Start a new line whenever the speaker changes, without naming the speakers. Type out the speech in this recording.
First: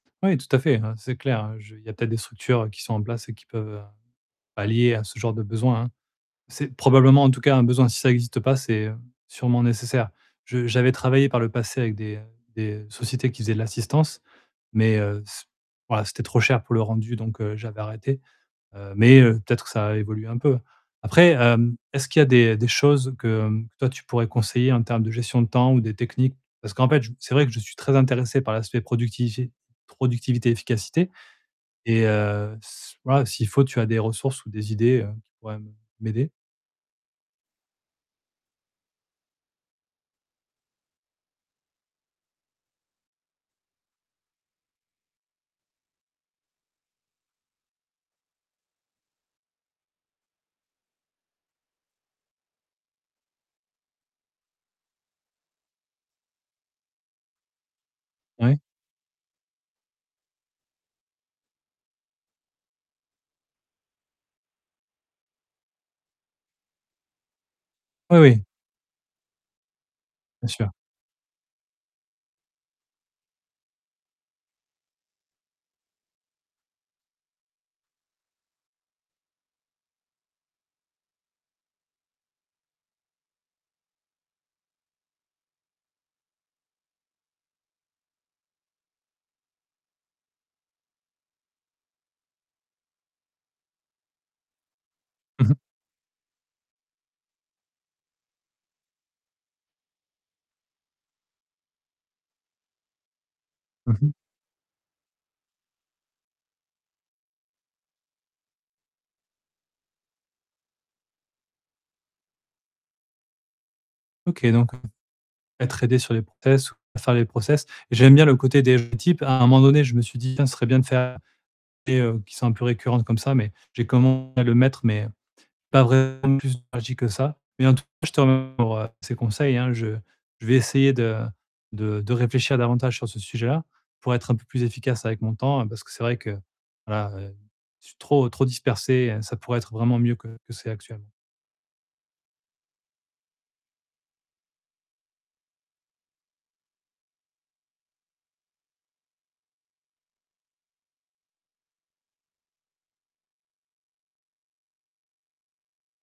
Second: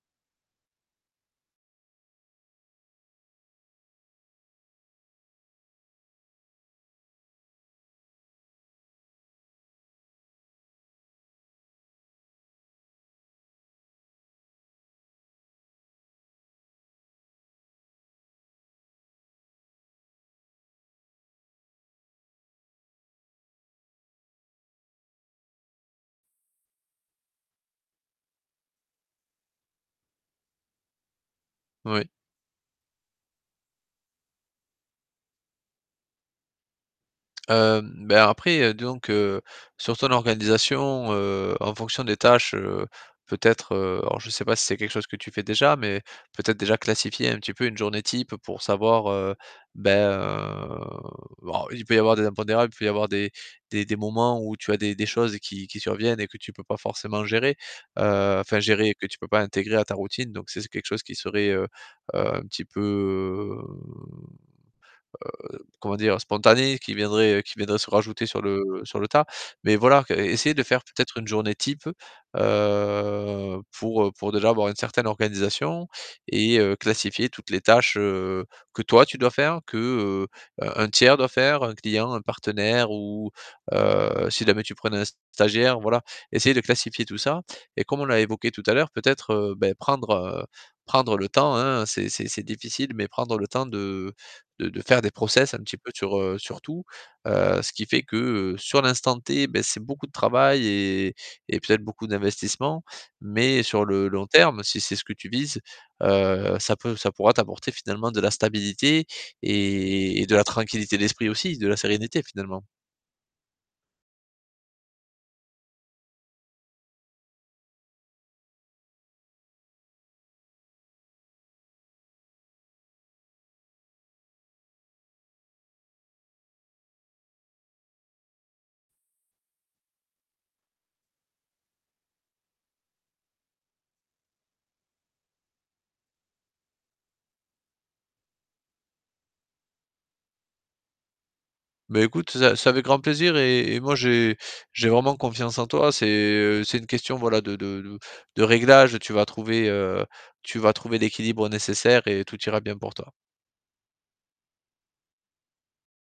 Oui, tout à fait, hein. C'est clair. Je il y a peut-être des structures, heu, qui sont en place et qui peuvent, heu, allier à ce genre de besoin, hein. C'est probablement, en tout cas, un besoin si ça existe pas, c'est, heu, sûrement nécessaire. Je j'avais travaillé par le passé avec des, heu, des sociétés qui faisaient de l'assistance, mais heu, c voilà, c'était trop cher pour le rendu donc, heu, j'avais arrêté, heu mais heu, peut-être que ça a évolué un peu. Après, hem, est-ce qu'il y a des des choses que, hem, toi, tu pourrais conseiller en termes de gestion de temps ou des techniques? Parce qu'en fait, c'est vrai que je suis très intéressé par l'aspect productivité- productivité, efficacité et
Oui.
heu c voilà, s'il faut, tu as des ressources ou des idées, heu, qui pourraient m m'aider.
Hem, ben, après, heu, disons que, sur ton organisation, heu, en fonction des tâches, heu, peut-être, heu, alors, je sais pas si c'est quelque chose que tu fais déjà mais peut-être, déjà, classifier un petit peu une journée type pour savoir, heu, ben, heu alors, il peut y avoir des impondérables. Il peut y avoir des des des moments où tu as des des choses qui qui surviennent et que tu peux pas forcément gérer, heu, enfin
Ouais.
gérer et que tu peux pas intégrer à ta routine donc ça, c'est quelque chose qui serait, heu heu, un petit peu, heu, comment dire? Spontané. Qui viendrait, heu, qui viendrait se
Oui,
rajouter sur
oui.
le sur le tas mais voilà qu
Bien
essayer de
sûr.
faire, peut-être, une journée type, heu, pour, heu, pour déjà avoir une certaine organisation et heu, classifier toutes les tâches, heu, que toi, tu dois faire que, heu, un un tiers doit faire, un client, un partenaire ou heu, si jamais tu prenais un stagiaire. Voilà, essayer de classifier tout ça et comme on l'a évoqué tout à l'heure, peut-être, heu, bah, prendre, heu, prendre le temps, hein. C'est c'est c'est difficile, mais prendre le temps de de de faire des
Mmh
process
mh.
un petit peu sur, heu, sur tout, heu, ce qui fait que, heu, sur l'instant T, beh, c'est beaucoup de travail et et peut-être beaucoup d'investissements mais sur
Mmh
le
mh.
long terme si c'est ce que tu vises, heu, ça peut ça pourra t'apporter, finalement, de la stabilité et et de la tranquillité d'esprit aussi, de la sérénité, finalement.
OK donc mmh, être aidé sur les process, faire les process. J'aime bien le côté des journées types. À un moment donné, je me suis dit: «Tiens, ce serait bien de faire des [unintelligible] heu, qui sont un peu récurrents comme ça» mais j'ai [unintelligible] à le mettre mais heu, pas [unintelligible] plus [unintelligible] que ça mais en tout cas, je te m pour, heu, ces conseils hein. Je je vais essayer de de de réfléchir davantage sur ce sujet-là pour être un peu plus efficace avec mon temps, hein, parce que c'est vrai que, voilà, heu, je suis trop, trop dispersé et ça pourrait être vraiment mieux que que c'est actuel
Beh, écoute, ça, c'est avec grand plaisir et et moi, j'ai j'ai vraiment confiance en toi. C'est, heu, c'est une question, voilà, de de de de réglages. Tu vas trouver, heu, tu vas trouver l'équilibre nécessaire et tout ira bien pour toi.